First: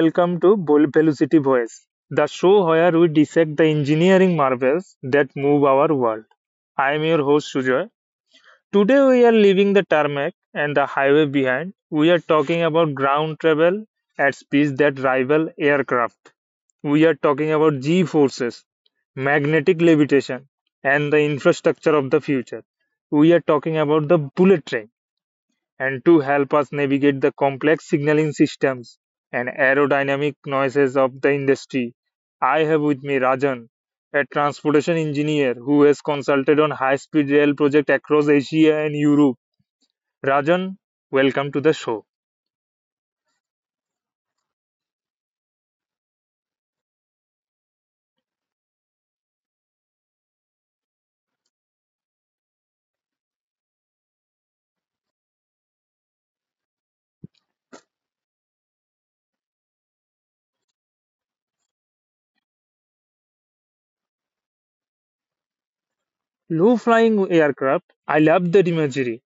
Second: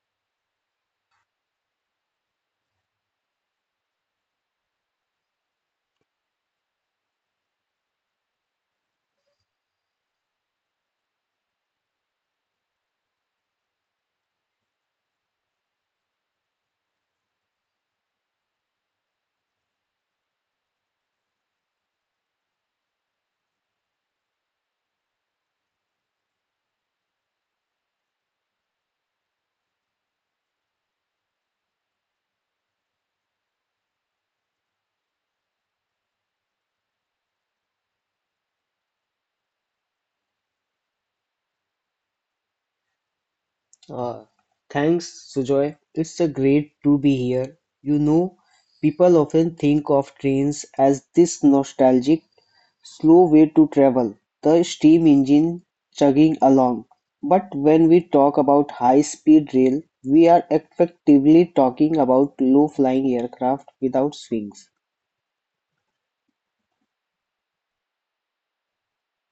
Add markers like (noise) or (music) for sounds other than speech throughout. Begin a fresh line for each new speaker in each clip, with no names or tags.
welcome to Velocity Voice, the show where we dissect the engineering marvels that move our world. I am your host Sujoy. Today we are leaving the tarmac and the highway behind. We are talking about ground travel at speeds that rival aircraft. We are talking about G forces, magnetic levitation, and the infrastructure of the future. We are talking about the bullet train and to help us navigate the complex signaling systems and aerodynamic noises of the industry. I have with me Rajan, a transportation engineer who has consulted on high speed rail projects across Asia and Europe. Rajan, welcome to the show.
Uh, Thanks, Sujoy. It's a great to be here. You know, people often think of trains as this nostalgic, slow way to travel, the steam engine chugging along. But when we talk about high-speed rail, we are effectively talking about low-flying aircraft without wings.
Low flying aircraft, I love that imagery.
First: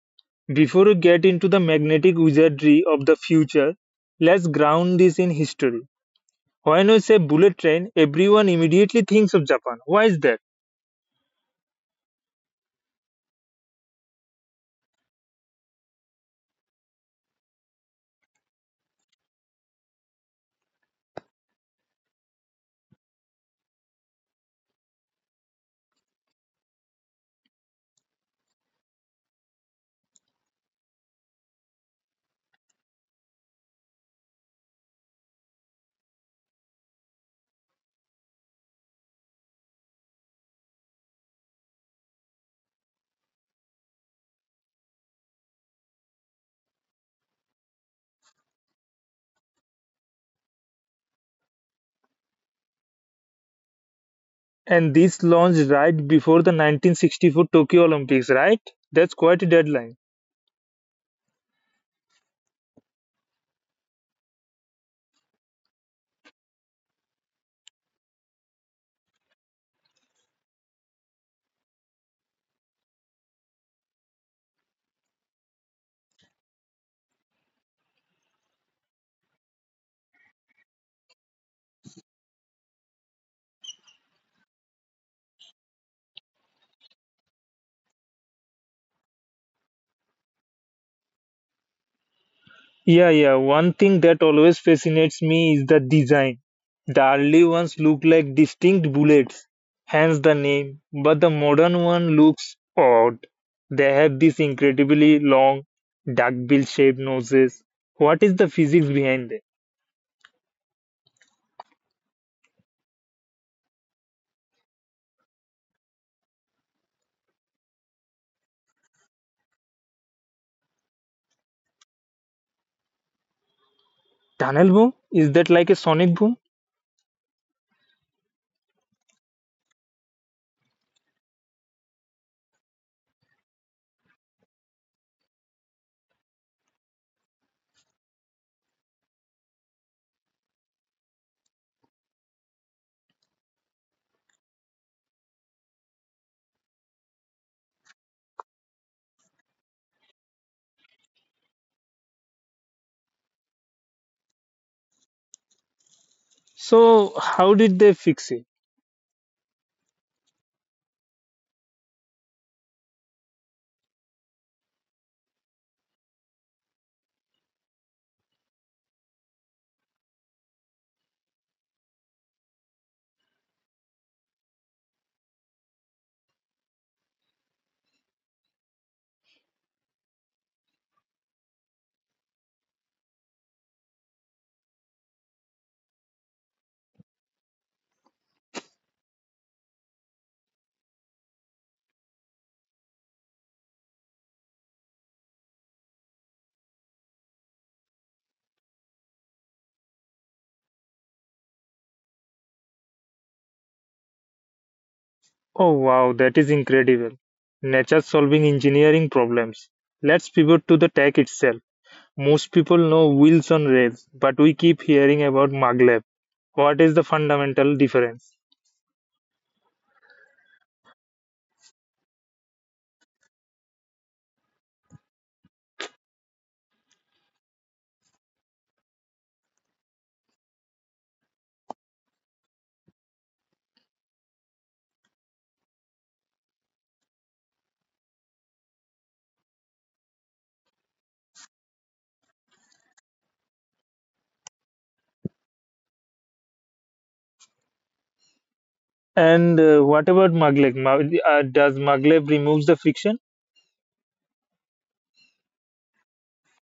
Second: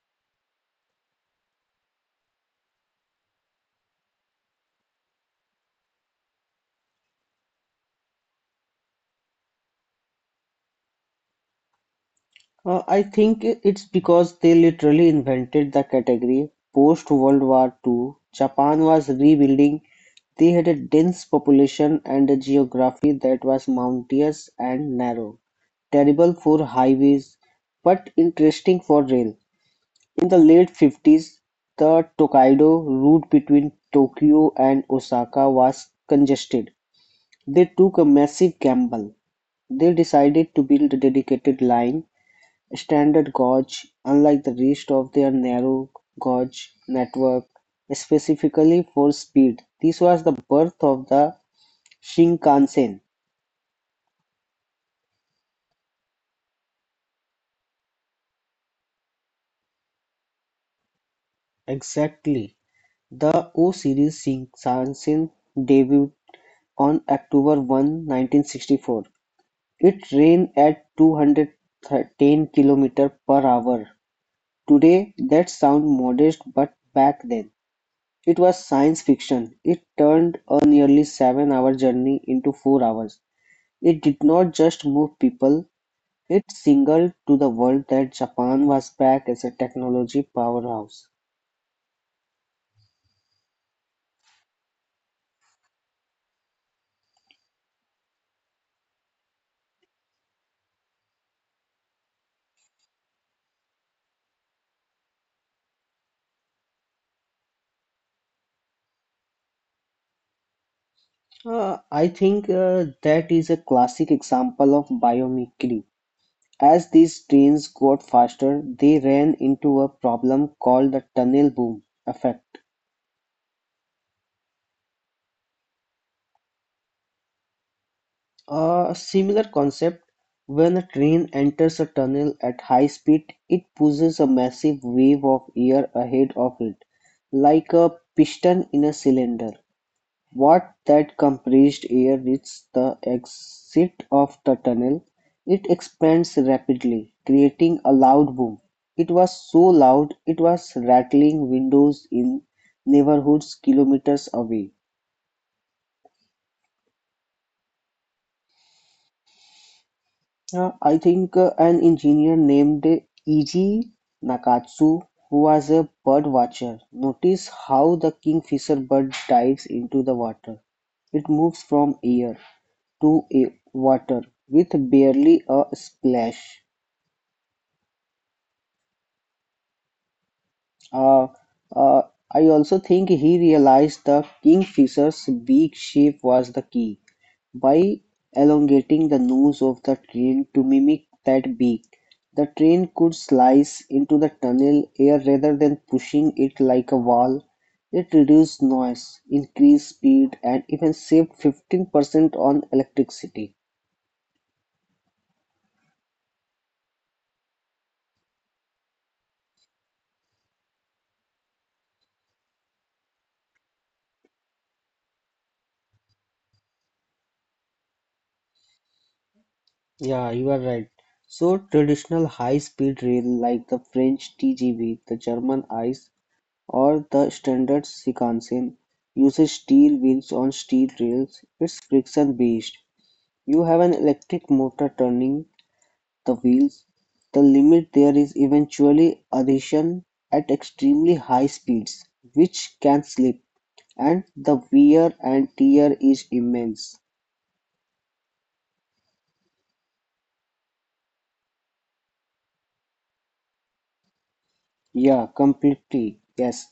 Before we get into the magnetic wizardry of the future, let's ground this in history. When we say bullet train, everyone immediately thinks of Japan. Why is that?
I think it's because they literally invented the category. Post World War Two, Japan was rebuilding. They had a dense population and a geography that was mountainous and narrow, terrible for highways, but interesting for rail. In the late 50s, the Tokaido route between Tokyo and Osaka was congested. They took a massive gamble. They decided to build a dedicated line. Standard gauge, unlike the rest of their narrow gauge network, specifically for speed. This was the birth of the Shinkansen.
And this launched right before the 1964 Tokyo Olympics, right? That's quite a deadline.
Exactly. The O series Shinkansen debuted on October 1, 1964. It ran at 210 km per hour. Today, that sounds modest, but back then, it was science fiction. It turned a nearly 7 hour journey into 4 hours. It did not just move people, it signaled to the world that Japan was back as a technology powerhouse.
Yeah, yeah. One thing that always fascinates me is the design. The early ones look like distinct bullets, hence the name, but the modern one looks odd. They have these incredibly long, duckbill shaped noses. What is the physics behind them?
I think that is a classic example of biomimicry. As these trains got faster, they ran into a problem called the tunnel boom effect.
Tunnel boom? Is that like a sonic boom?
A similar concept: when a train enters a tunnel at high speed, it pushes a massive wave of air ahead of it, like a piston in a cylinder. What that compressed air reaches the exit of the tunnel, it expands rapidly, creating a loud boom. It was so loud it was rattling windows in neighborhoods kilometers away.
So, how did they fix it?
I think an engineer named Eiji Nakatsu, who was a bird watcher, noticed how the kingfisher bird dives into the water. It moves from air to a water with barely a splash. Uh, uh, I also think he realized the kingfisher's beak shape was the key. By elongating the nose of the train to mimic that beak, the train could slice into the tunnel air rather than pushing it like a wall. It reduced noise, increased speed, and even saved 15% on electricity.
Oh wow, that is incredible. Nature solving engineering problems. Let's pivot to the tech itself. Most people know wheels on rails, but we keep hearing about maglev. What is the fundamental difference?
Yeah, you are right. So, traditional high-speed rail like the French TGV, the German ICE, or the standard Shinkansen uses steel wheels on steel rails. It's friction-based. You have an electric motor turning the wheels. The limit there is eventually adhesion at extremely high speeds, which can slip, and the wear and tear is immense.
And what about maglev? Does maglev removes the friction?
Yeah, completely. Yes.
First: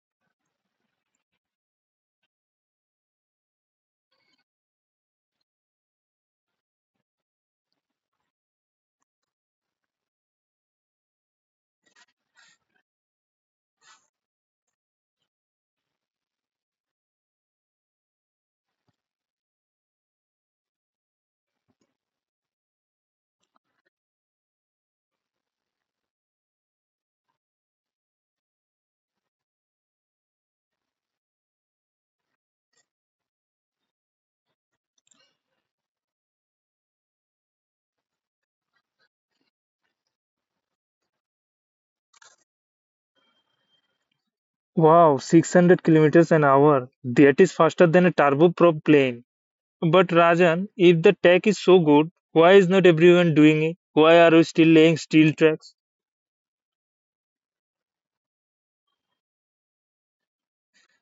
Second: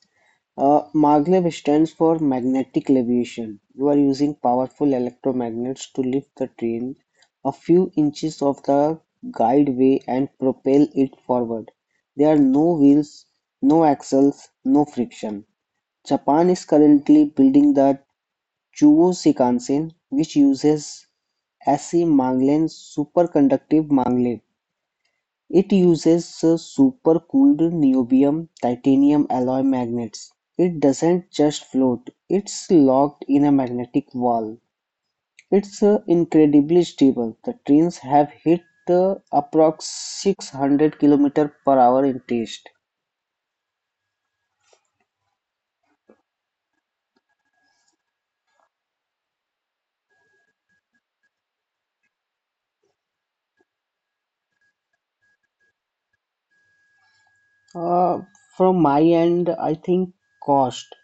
Maglev stands for magnetic leviation. You are using powerful electromagnets to lift the train a few inches off the guideway and propel it forward. There are no wheels, no axles, no friction. Japan is currently building the Chuo Shikansen, which uses SE Maglev, superconductive maglev. It uses supercooled niobium-titanium alloy magnets. It doesn't just float, it's locked in a magnetic wall. It's incredibly stable. The trains have hit approx 600 km/h in test.
Wow, 600 kilometers an hour. That is faster than a turboprop plane. But Rajan, if the tech is so good, why is not everyone doing it? Why are we still laying steel tracks?
Uh, from my end, I think cost.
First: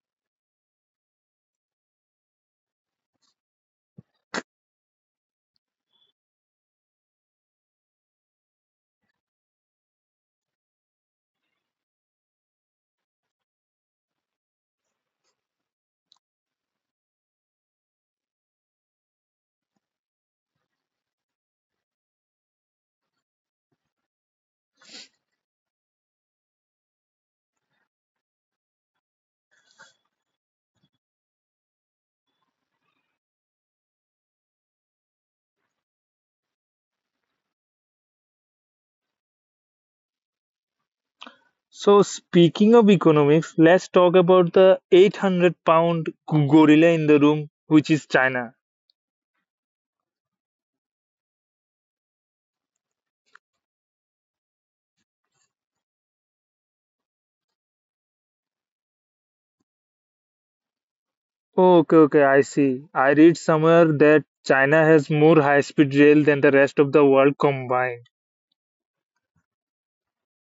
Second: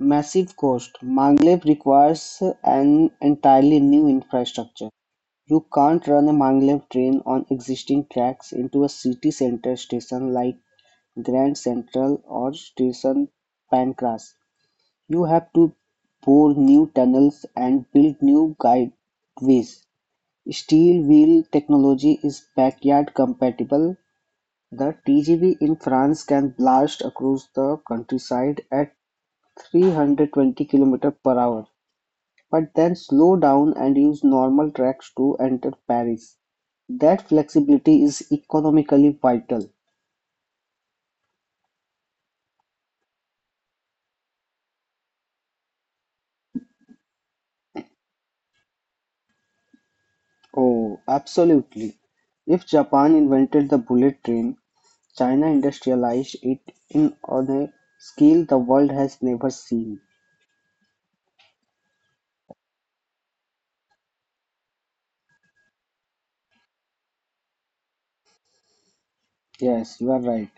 Massive cost. Maglev requires an entirely new infrastructure. You can't run a maglev train on existing tracks into a city center station like Grand Central or Station Pancras. You have to bore new tunnels and build new guideways. Steel wheel technology is backyard compatible. The TGV in France can blast across the countryside at 320 km per hour but then slow down and use normal tracks to enter Paris. That flexibility is economically vital.
So, speaking of economics, let's talk about the 800 pound gorilla in the room, which is China.
Oh, absolutely. If Japan invented the bullet train, China industrialized it in on a scale the world has never seen.
Okay, okay, I see. I read somewhere that China has more high speed rail than the rest of the world combined.
Yes, you are right.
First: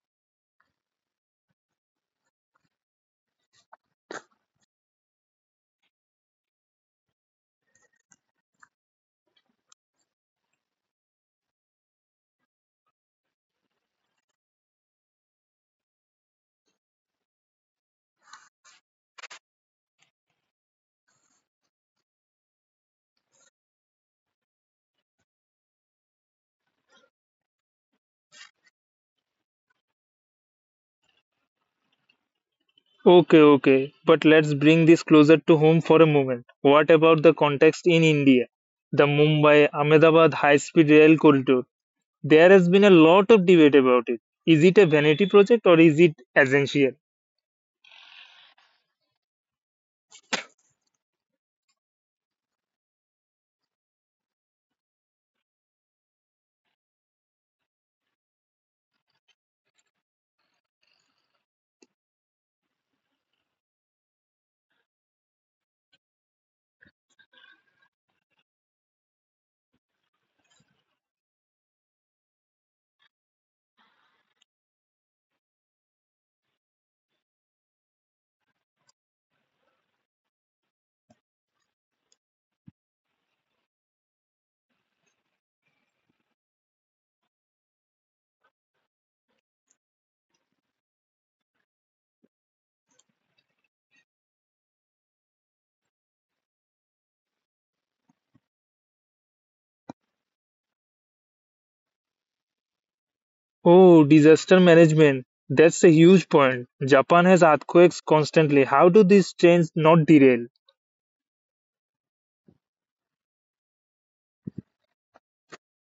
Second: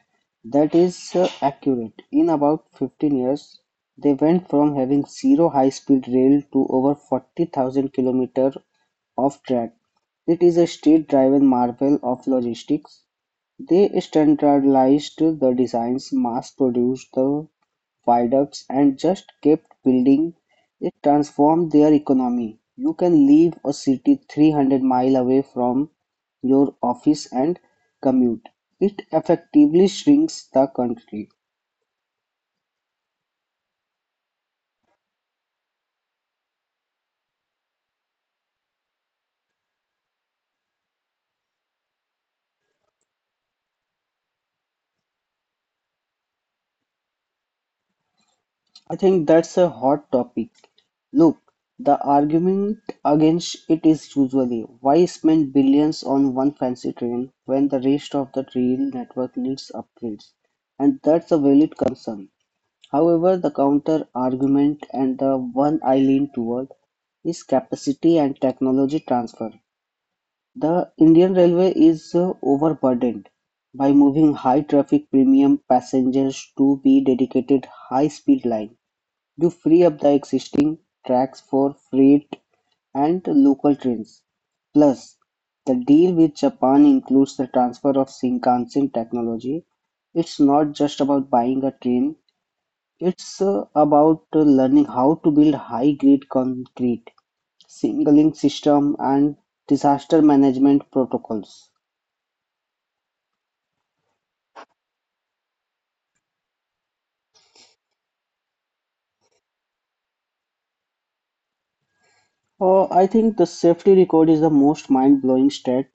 That is accurate. In about 15 years, they went from having zero high-speed rail to over 40,000 kilometers of track. It is a state-driven marvel of logistics. They standardized the designs, mass-produced the viaducts, and just kept building. It transformed their economy. You can leave a city 300 miles away from your office and commute. It effectively shrinks the country.
Okay, okay, but let's bring this closer to home for a moment. What about the context in India? The Mumbai Ahmedabad high speed rail corridor. There has been a lot of debate about it. Is it a vanity project or is it essential?
I think that's a hot topic. Look, the argument against it is usually why spend billions on one fancy train when the rest of the rail network needs upgrades? And that's a valid concern. However, the counter argument, and the one I lean toward, is capacity and technology transfer. The Indian Railway is overburdened by moving high-traffic premium passengers to the dedicated high-speed line to free up the existing tracks for freight and local trains. Plus, the deal with Japan includes the transfer of Shinkansen technology. It's not just about buying a train, it's about learning how to build high-grade concrete, signaling system, and disaster management protocols.
Oh, disaster management. That's a huge point. Japan has earthquakes constantly. How do these trains not derail?
I think the safety record is the most mind-blowing stat.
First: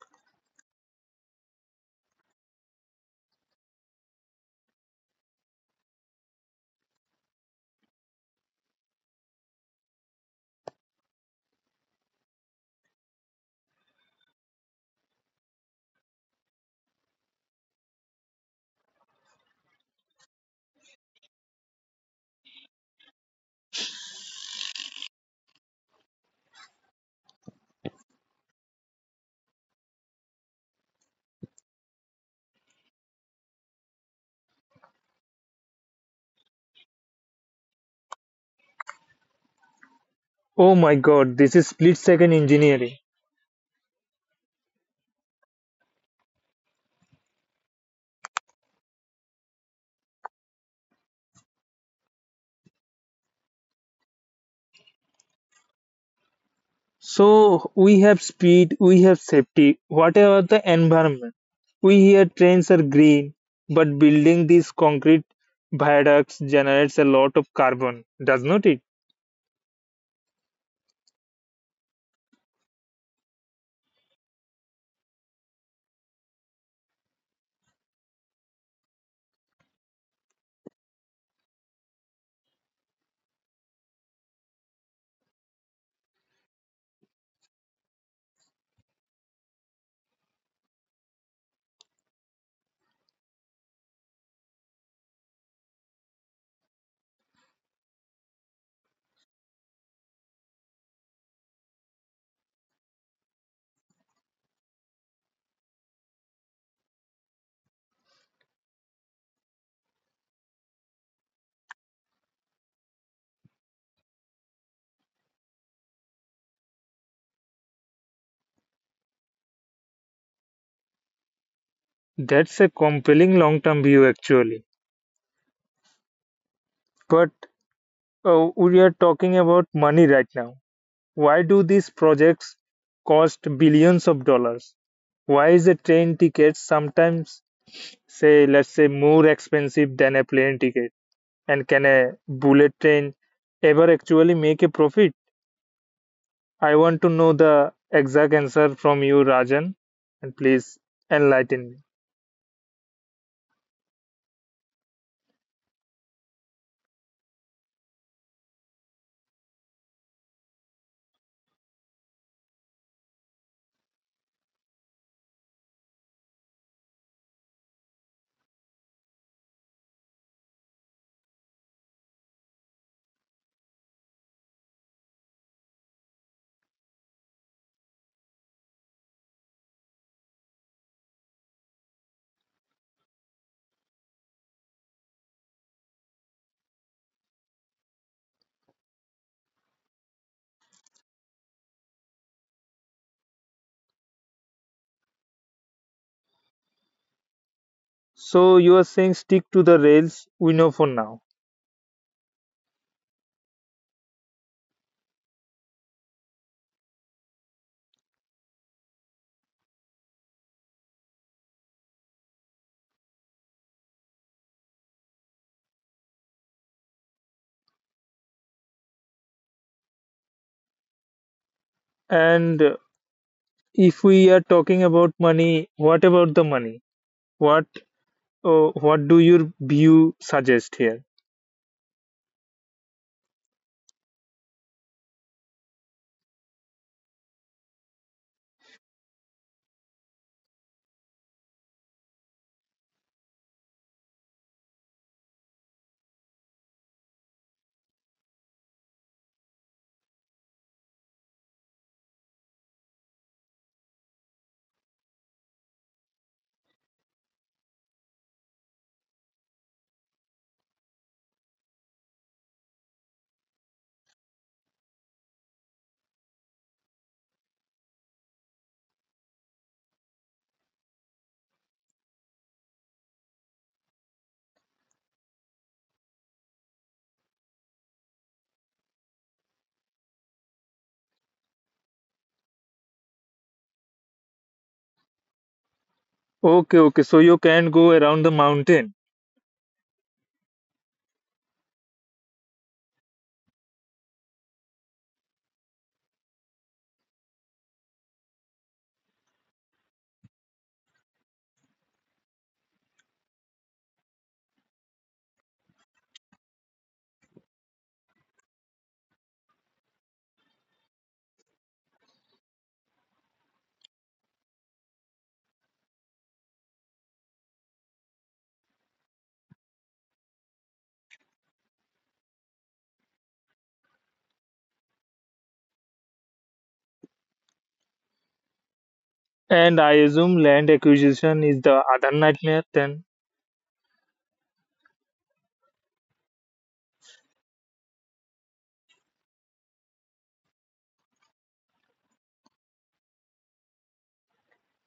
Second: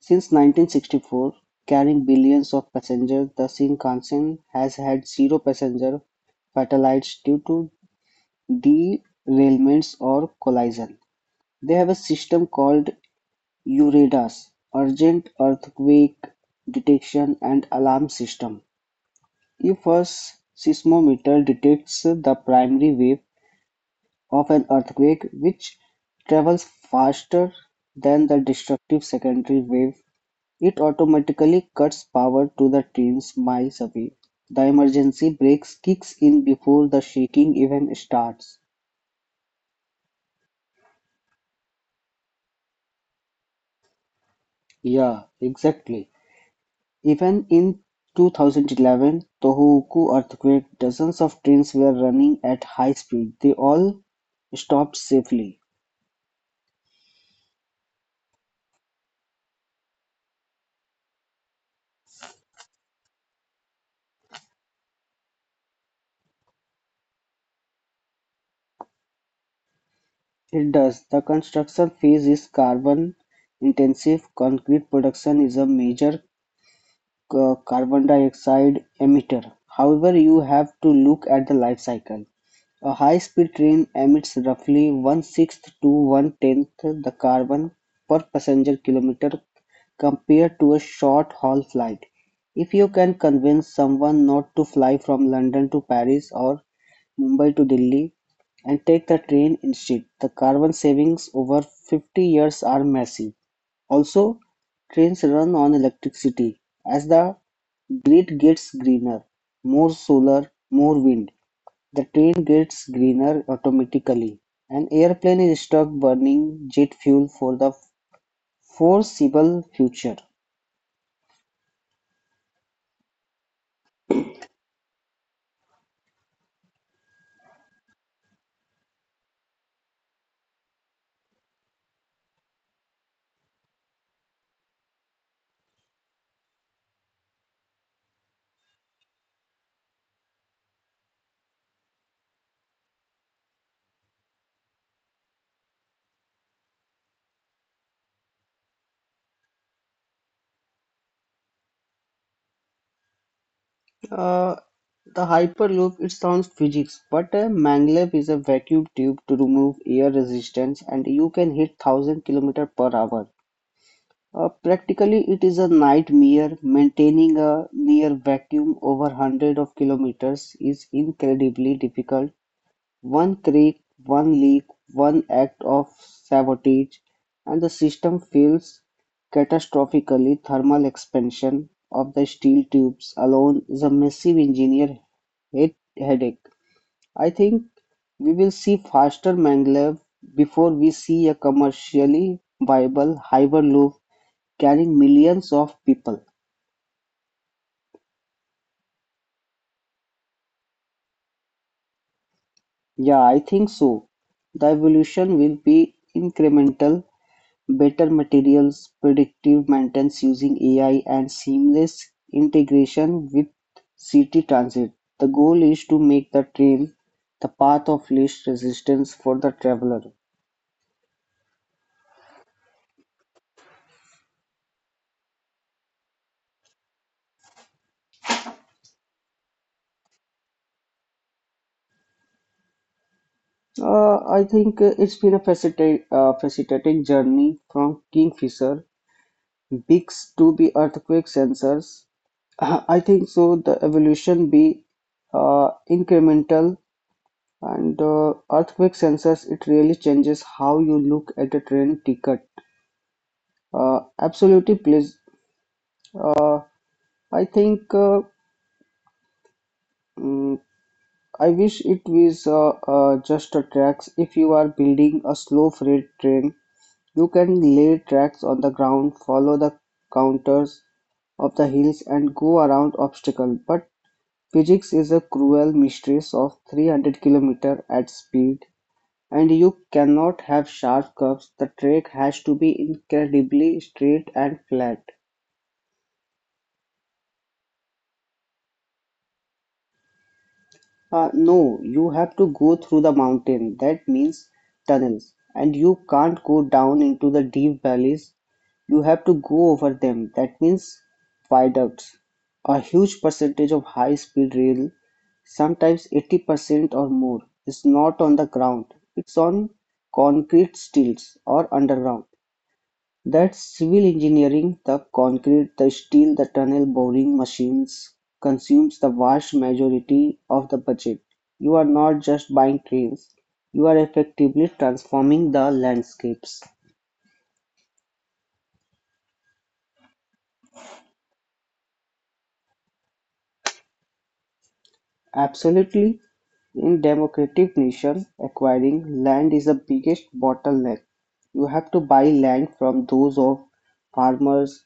Since 1964, carrying billions of passengers, the Shinkansen has had zero passenger fatalities due to derailments or collision. They have a system called URADAS, Urgent Earthquake Detection and Alarm System. If a seismometer detects the primary wave of an earthquake, which travels faster than the destructive secondary wave, it automatically cuts power to the trains miles away. The emergency brakes kicks in before the shaking even starts.
Oh my god, this is split second engineering.
Yeah, exactly. Even in 2011, Tohoku earthquake, dozens of trains were running at high speed. They all stopped safely.
So we have speed, we have safety. What about the environment? We hear trains are green, but building these concrete viaducts generates a lot of carbon, does not it?
It does. The construction phase is carbon intensive. Concrete production is a major carbon dioxide emitter. However, you have to look at the life cycle. A high-speed train emits roughly one-sixth to one-tenth the carbon per passenger kilometer compared to a short-haul flight. If you can convince someone not to fly from London to Paris or Mumbai to Delhi and take the train instead, the carbon savings over 50 years are massive. Also, trains run on electricity. As the grid gets greener, more solar, more wind, the train gets greener automatically. An airplane is stuck burning jet fuel for the foreseeable future.
That's a compelling long term view actually. But we are talking about money right now. Why do these projects cost billions of dollars? Why is a train ticket sometimes, say, let's say, more expensive than a plane ticket? And can a bullet train ever actually make a profit? I want to know the exact answer from you, Rajan, and please enlighten me.
Uh, the Hyperloop, it sounds physics, but a maglev is a vacuum tube to remove air resistance and you can hit 1000 kilometers per hour. Practically, it is a nightmare. Maintaining a near vacuum over hundreds of kilometers is incredibly difficult. One creak, one leak, one act of sabotage, and the system fails catastrophically. Thermal expansion of the steel tubes alone is a massive engineer head headache. I think we will see faster maglev before we see a commercially viable hyperloop carrying millions of people.
So, you are saying stick to the rails we know for now.
Yeah, I think so. The evolution will be incremental. Better materials, predictive maintenance using AI, and seamless integration with city transit. The goal is to make the train the path of least resistance for the traveler.
And if we are talking about money, what about the money? What? Oh, what do your view suggest here?
I think it's been a fascinating journey from Kingfisher bigs to the earthquake sensors. (laughs) I think so. The evolution be incremental. And earthquake sensors, it really changes how you look at a train ticket. Absolutely, please. Uh, I think mm, I wish it was just a tracks. If you are building a slow freight train, you can lay tracks on the ground, follow the counters of the hills, and go around obstacle. But physics is a cruel mistress of 300 kilometer at speed. And you cannot have sharp curves, the track has to be incredibly straight and flat.
Okay, okay. So you can go around the mountain,
No, you have to go through the mountain, that means tunnels, and you can't go down into the deep valleys, you have to go over them, that means viaducts. A huge percentage of high speed rail, sometimes 80% or more, is not on the ground, it's on concrete stilts or underground. That's civil engineering. The concrete, the steel, the tunnel boring machines consumes the vast majority of the budget. You are not just buying trains, you are effectively transforming the landscapes.
and I assume land acquisition is the other nightmare then.
Absolutely, in democratic nation, acquiring land is the biggest bottleneck. You have to buy land from those of farmers,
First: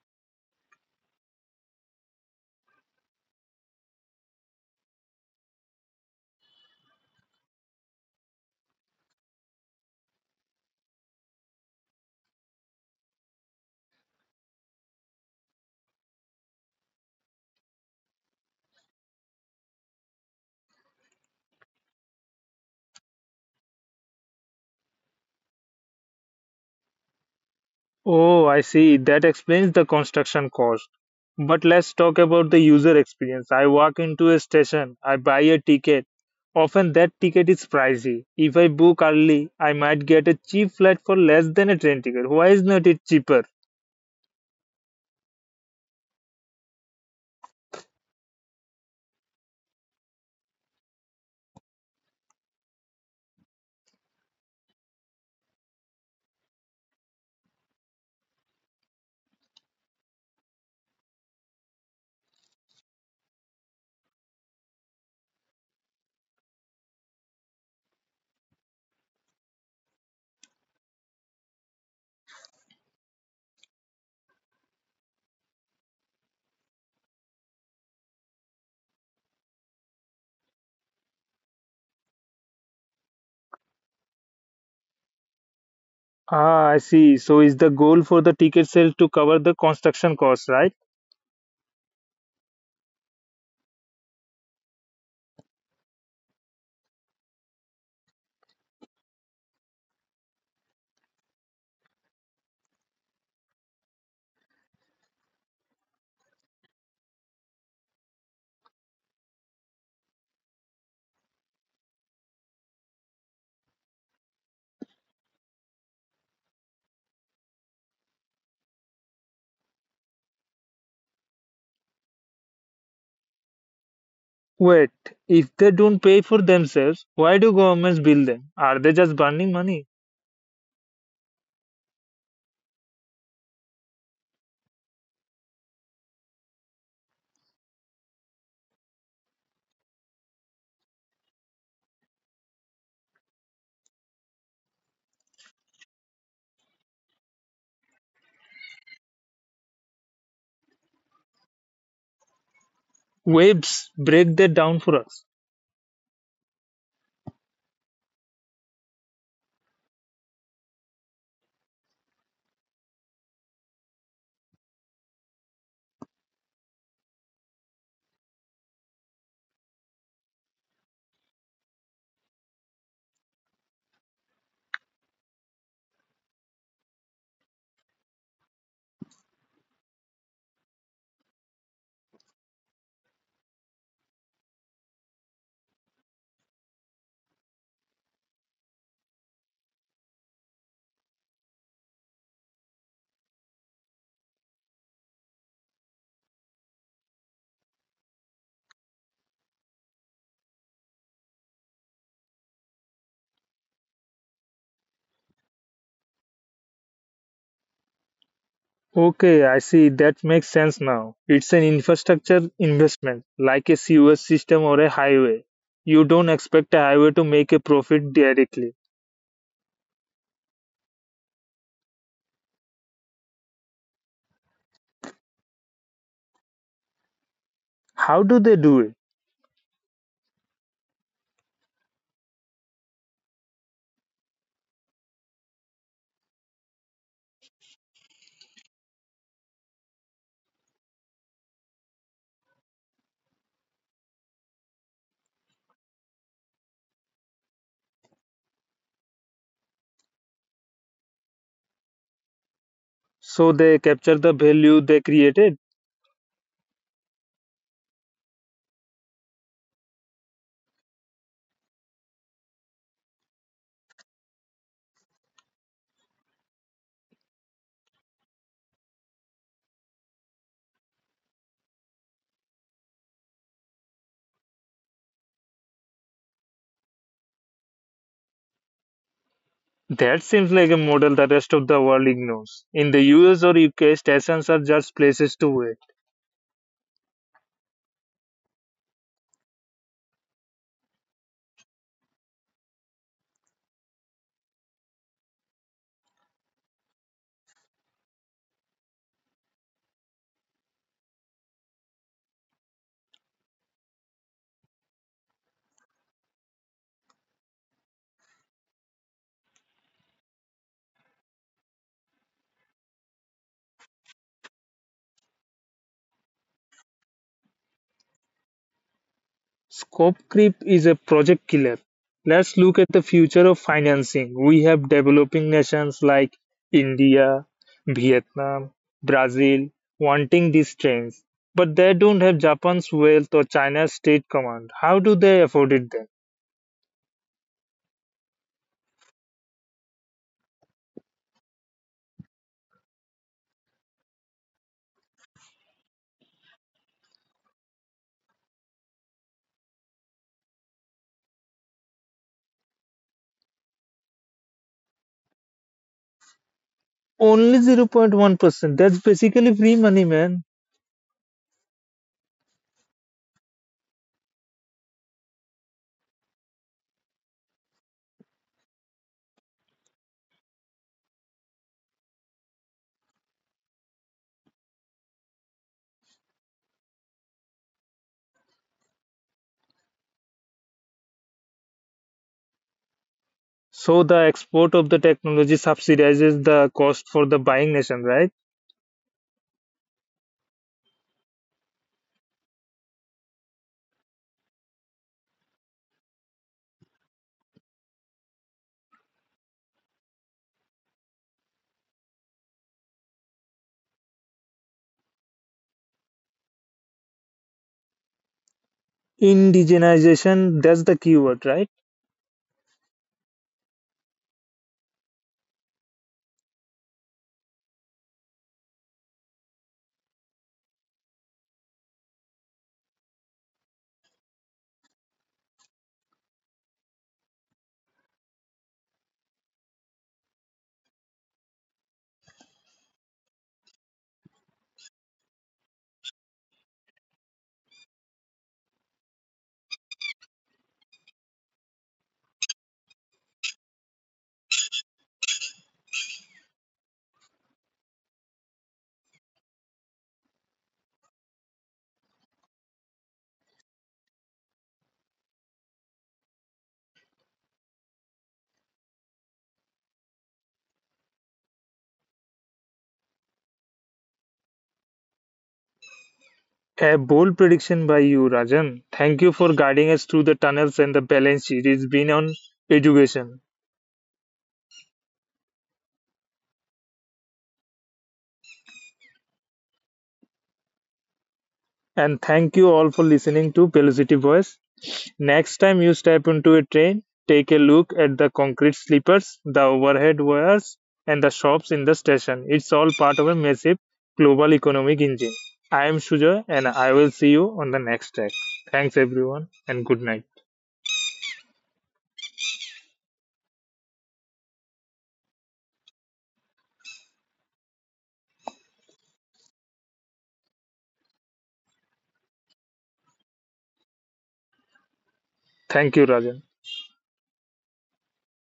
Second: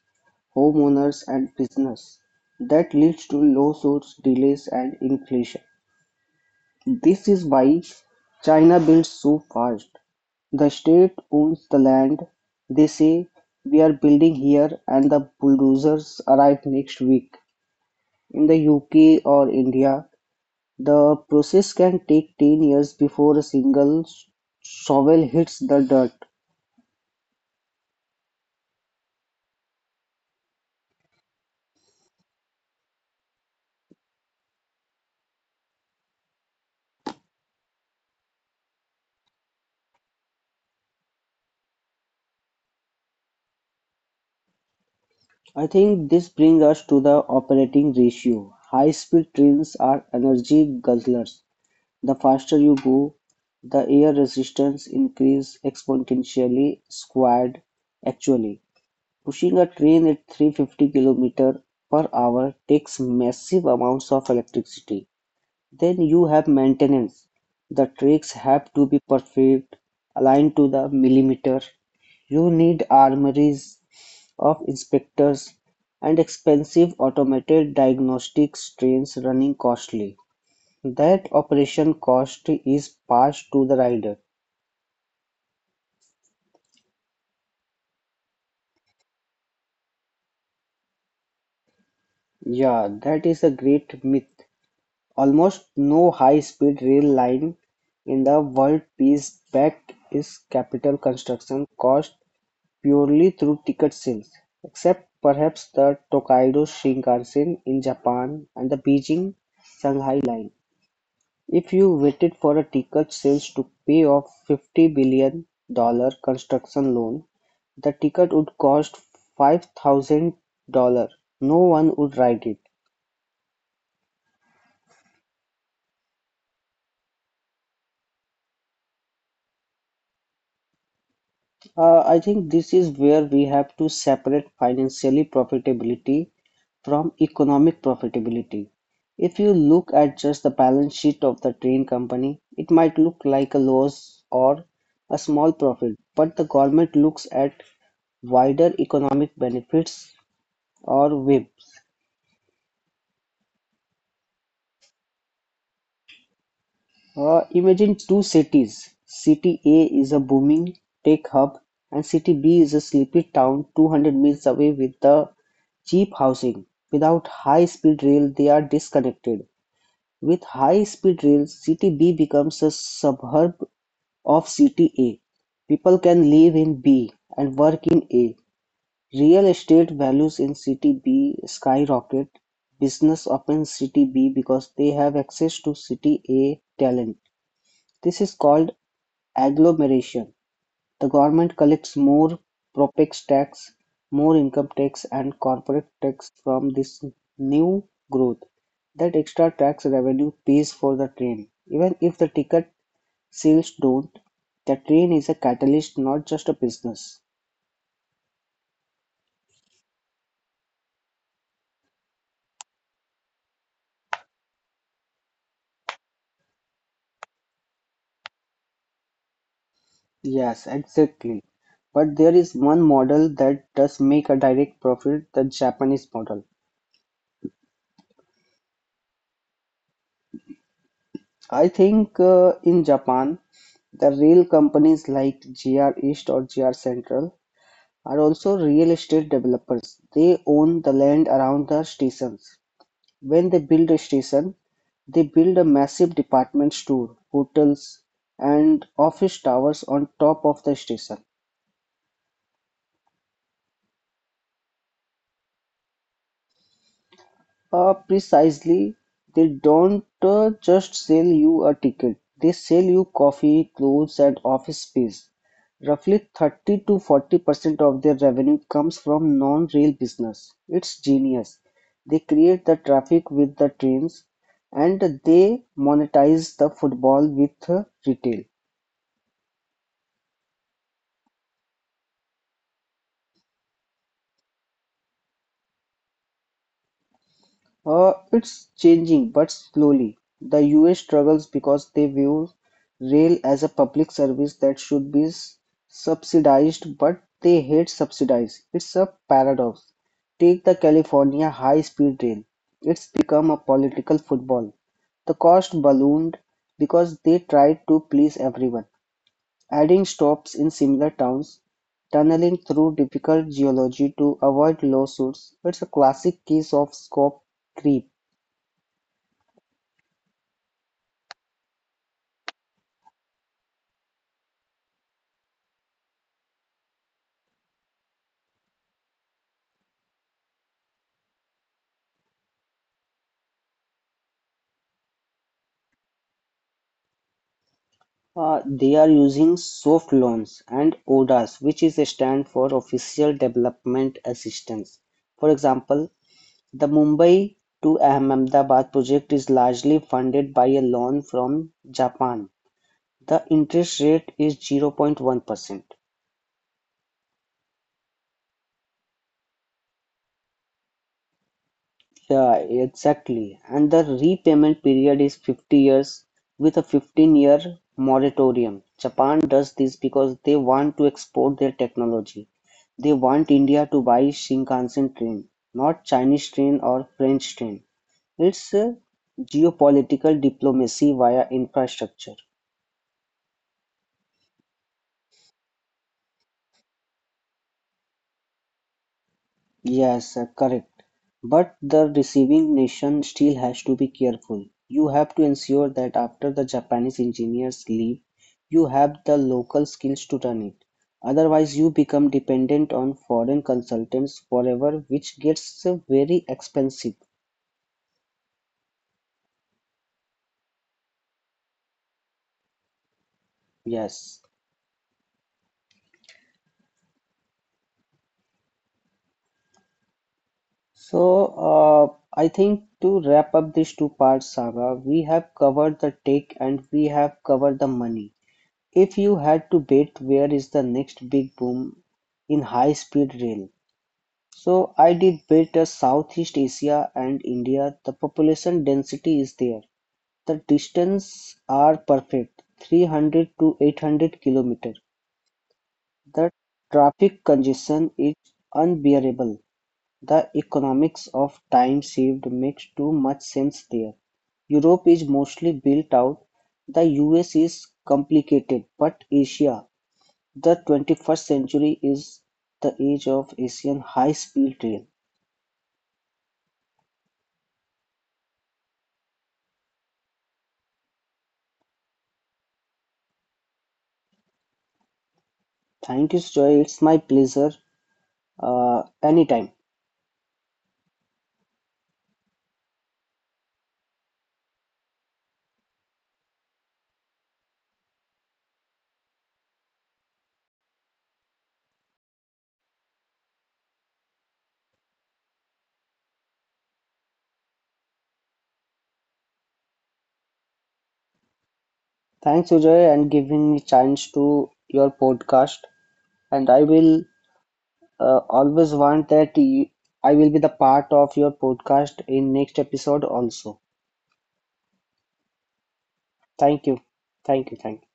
homeowners, and business. That leads to lawsuits, delays, and inflation. This is why China builds so fast. The state owns the land. They say, we are building here, and the bulldozers arrive next week. In the UK or India, the process can take 10 years before a single shovel hits the dirt.
Oh, I see. That explains the construction cost. But let's talk about the user experience. I walk into a station, I buy a ticket. Often that ticket is pricey. If I book early, I might get a cheap flight for less than a train ticket. Why is not it cheaper?
I think this brings us to the operating ratio. High speed trains are energy guzzlers. The faster you go, the air resistance increases exponentially, squared actually. Pushing a train at 350 kilometers per hour takes massive amounts of electricity. Then you have maintenance. The tracks have to be perfect, aligned to the millimeter. You need armories of inspectors and expensive automated diagnostics trains running costly. That operation cost is passed to the rider.
Ah, I see. So is the goal for the ticket sales to cover the construction cost, right?
Yeah, that is a great myth. Almost no high-speed rail line in the world pays back its capital construction cost purely through ticket sales, except perhaps the Tokaido Shinkansen in Japan and the Beijing Shanghai line. If you waited for a ticket sales to pay off $50 billion construction loan, the ticket would cost $5,000. No one would ride it.
Wait, if they don't pay for themselves, why do governments bill them? Are they just burning money?
I think this is where we have to separate financially profitability from economic profitability. If you look at just the balance sheet of the train company, it might look like a loss or a small profit, but the government looks at wider economic benefits or web.
Waves break that down for us.
Imagine two cities. City A is a booming tech hub, and City B is a sleepy town 200 miles away with the cheap housing. Without high speed rail, they are disconnected. With high speed rail, City B becomes a suburb of City A. People can live in B and work in A. Real estate values in City B skyrocket. Business opens City B because they have access to City A talent. This is called agglomeration; the government collects more Properx tax, more income tax and corporate tax from this new growth. That extra tax revenue pays for the train. Even if the ticket sales don't, the train is a catalyst, not just a business.
Okay, I see. That makes sense now. It's an infrastructure investment, like a sewage system or a highway. You don't expect a highway to make a profit directly.
Yes, exactly. But there is one model that does make a direct profit, the Japanese model.
How do they do it?
I think in Japan, the rail companies like Gr East or Gr Central are also real estate developers. They own the land around the stations. When they build a station, they build a massive department store, hotels, and office towers on top of the station.
So they capture the value they created?
Precisely, they don't just sell you a ticket, they sell you coffee, clothes, and office space. Roughly 30 to 40% of their revenue comes from non-rail business. It's genius. They create the traffic with the trains and they monetize the football with retail.
That seems like a model the rest of the world ignores. In the US or UK, stations are just places to wait.
It's changing, but slowly. The US struggles because they view rail as a public service that should be subsidized, but they hate subsidize. It's a paradox. Take the California high speed rail. It's become a political football. The cost ballooned because they tried to please everyone, adding stops in similar towns, tunneling through difficult geology to avoid lawsuits. It's a classic case of scope creep.
Scope creep is a project killer. Let's look at the future of financing. We have developing nations like India, Vietnam, Brazil wanting these trains, but they don't have Japan's wealth or China's state command. How do they afford it then?
They are using soft loans and ODAs, which is a stand for Official Development Assistance. For example, the Mumbai to Ahmedabad project is largely funded by a loan from Japan. The interest rate is 0.1%.
Only 0.1%. That's basically free money, man.
Yeah, exactly. And the repayment period is 50 years with a 15-year moratorium. Japan does this because they want to export their technology. They want India to buy Shinkansen train, not Chinese train or French train. It's geopolitical diplomacy via infrastructure.
So the export of the technology subsidizes the cost for the buying nation, right?
Yes, correct. But the receiving nation still has to be careful. You have to ensure that after the Japanese engineers leave, you have the local skills to run it. Otherwise, you become dependent on foreign consultants forever, which gets very expensive.
Indigenization, that's the keyword, right?
Yes. So, uh, I think to wrap up this two-part saga, we have covered the tech and we have covered the money. If you had to bet where is the next big boom in high-speed rail, so I did bet a Southeast Asia and India. The population density is there. The distance are perfect, 300 to 800 kilometers. The traffic congestion is unbearable. The economics of time saved makes too much sense there. Europe is mostly built out. The US is complicated, but Asia the 21st century is the age of Asian high-speed rail.
A bold prediction by you, Rajan. Thank you for guiding us through the tunnels and the balance sheet. It's been on education.
Thank you, Sujoy. It's my pleasure. Anytime.
And thank you all for listening to Velocity Voice. Next time you step into a train, take a look at the concrete sleepers, the overhead wires, and the shops in the station. It's all part of a massive global economic engine. I am Sujoy and I will see you on the next track. Thanks everyone and good night.
Thanks, Sujoy, and giving me chance to your podcast. And I will always want that you, I will be the part of your podcast in next episode also.
Thank you, Rajan.
Thank you. Thank you. Thank you.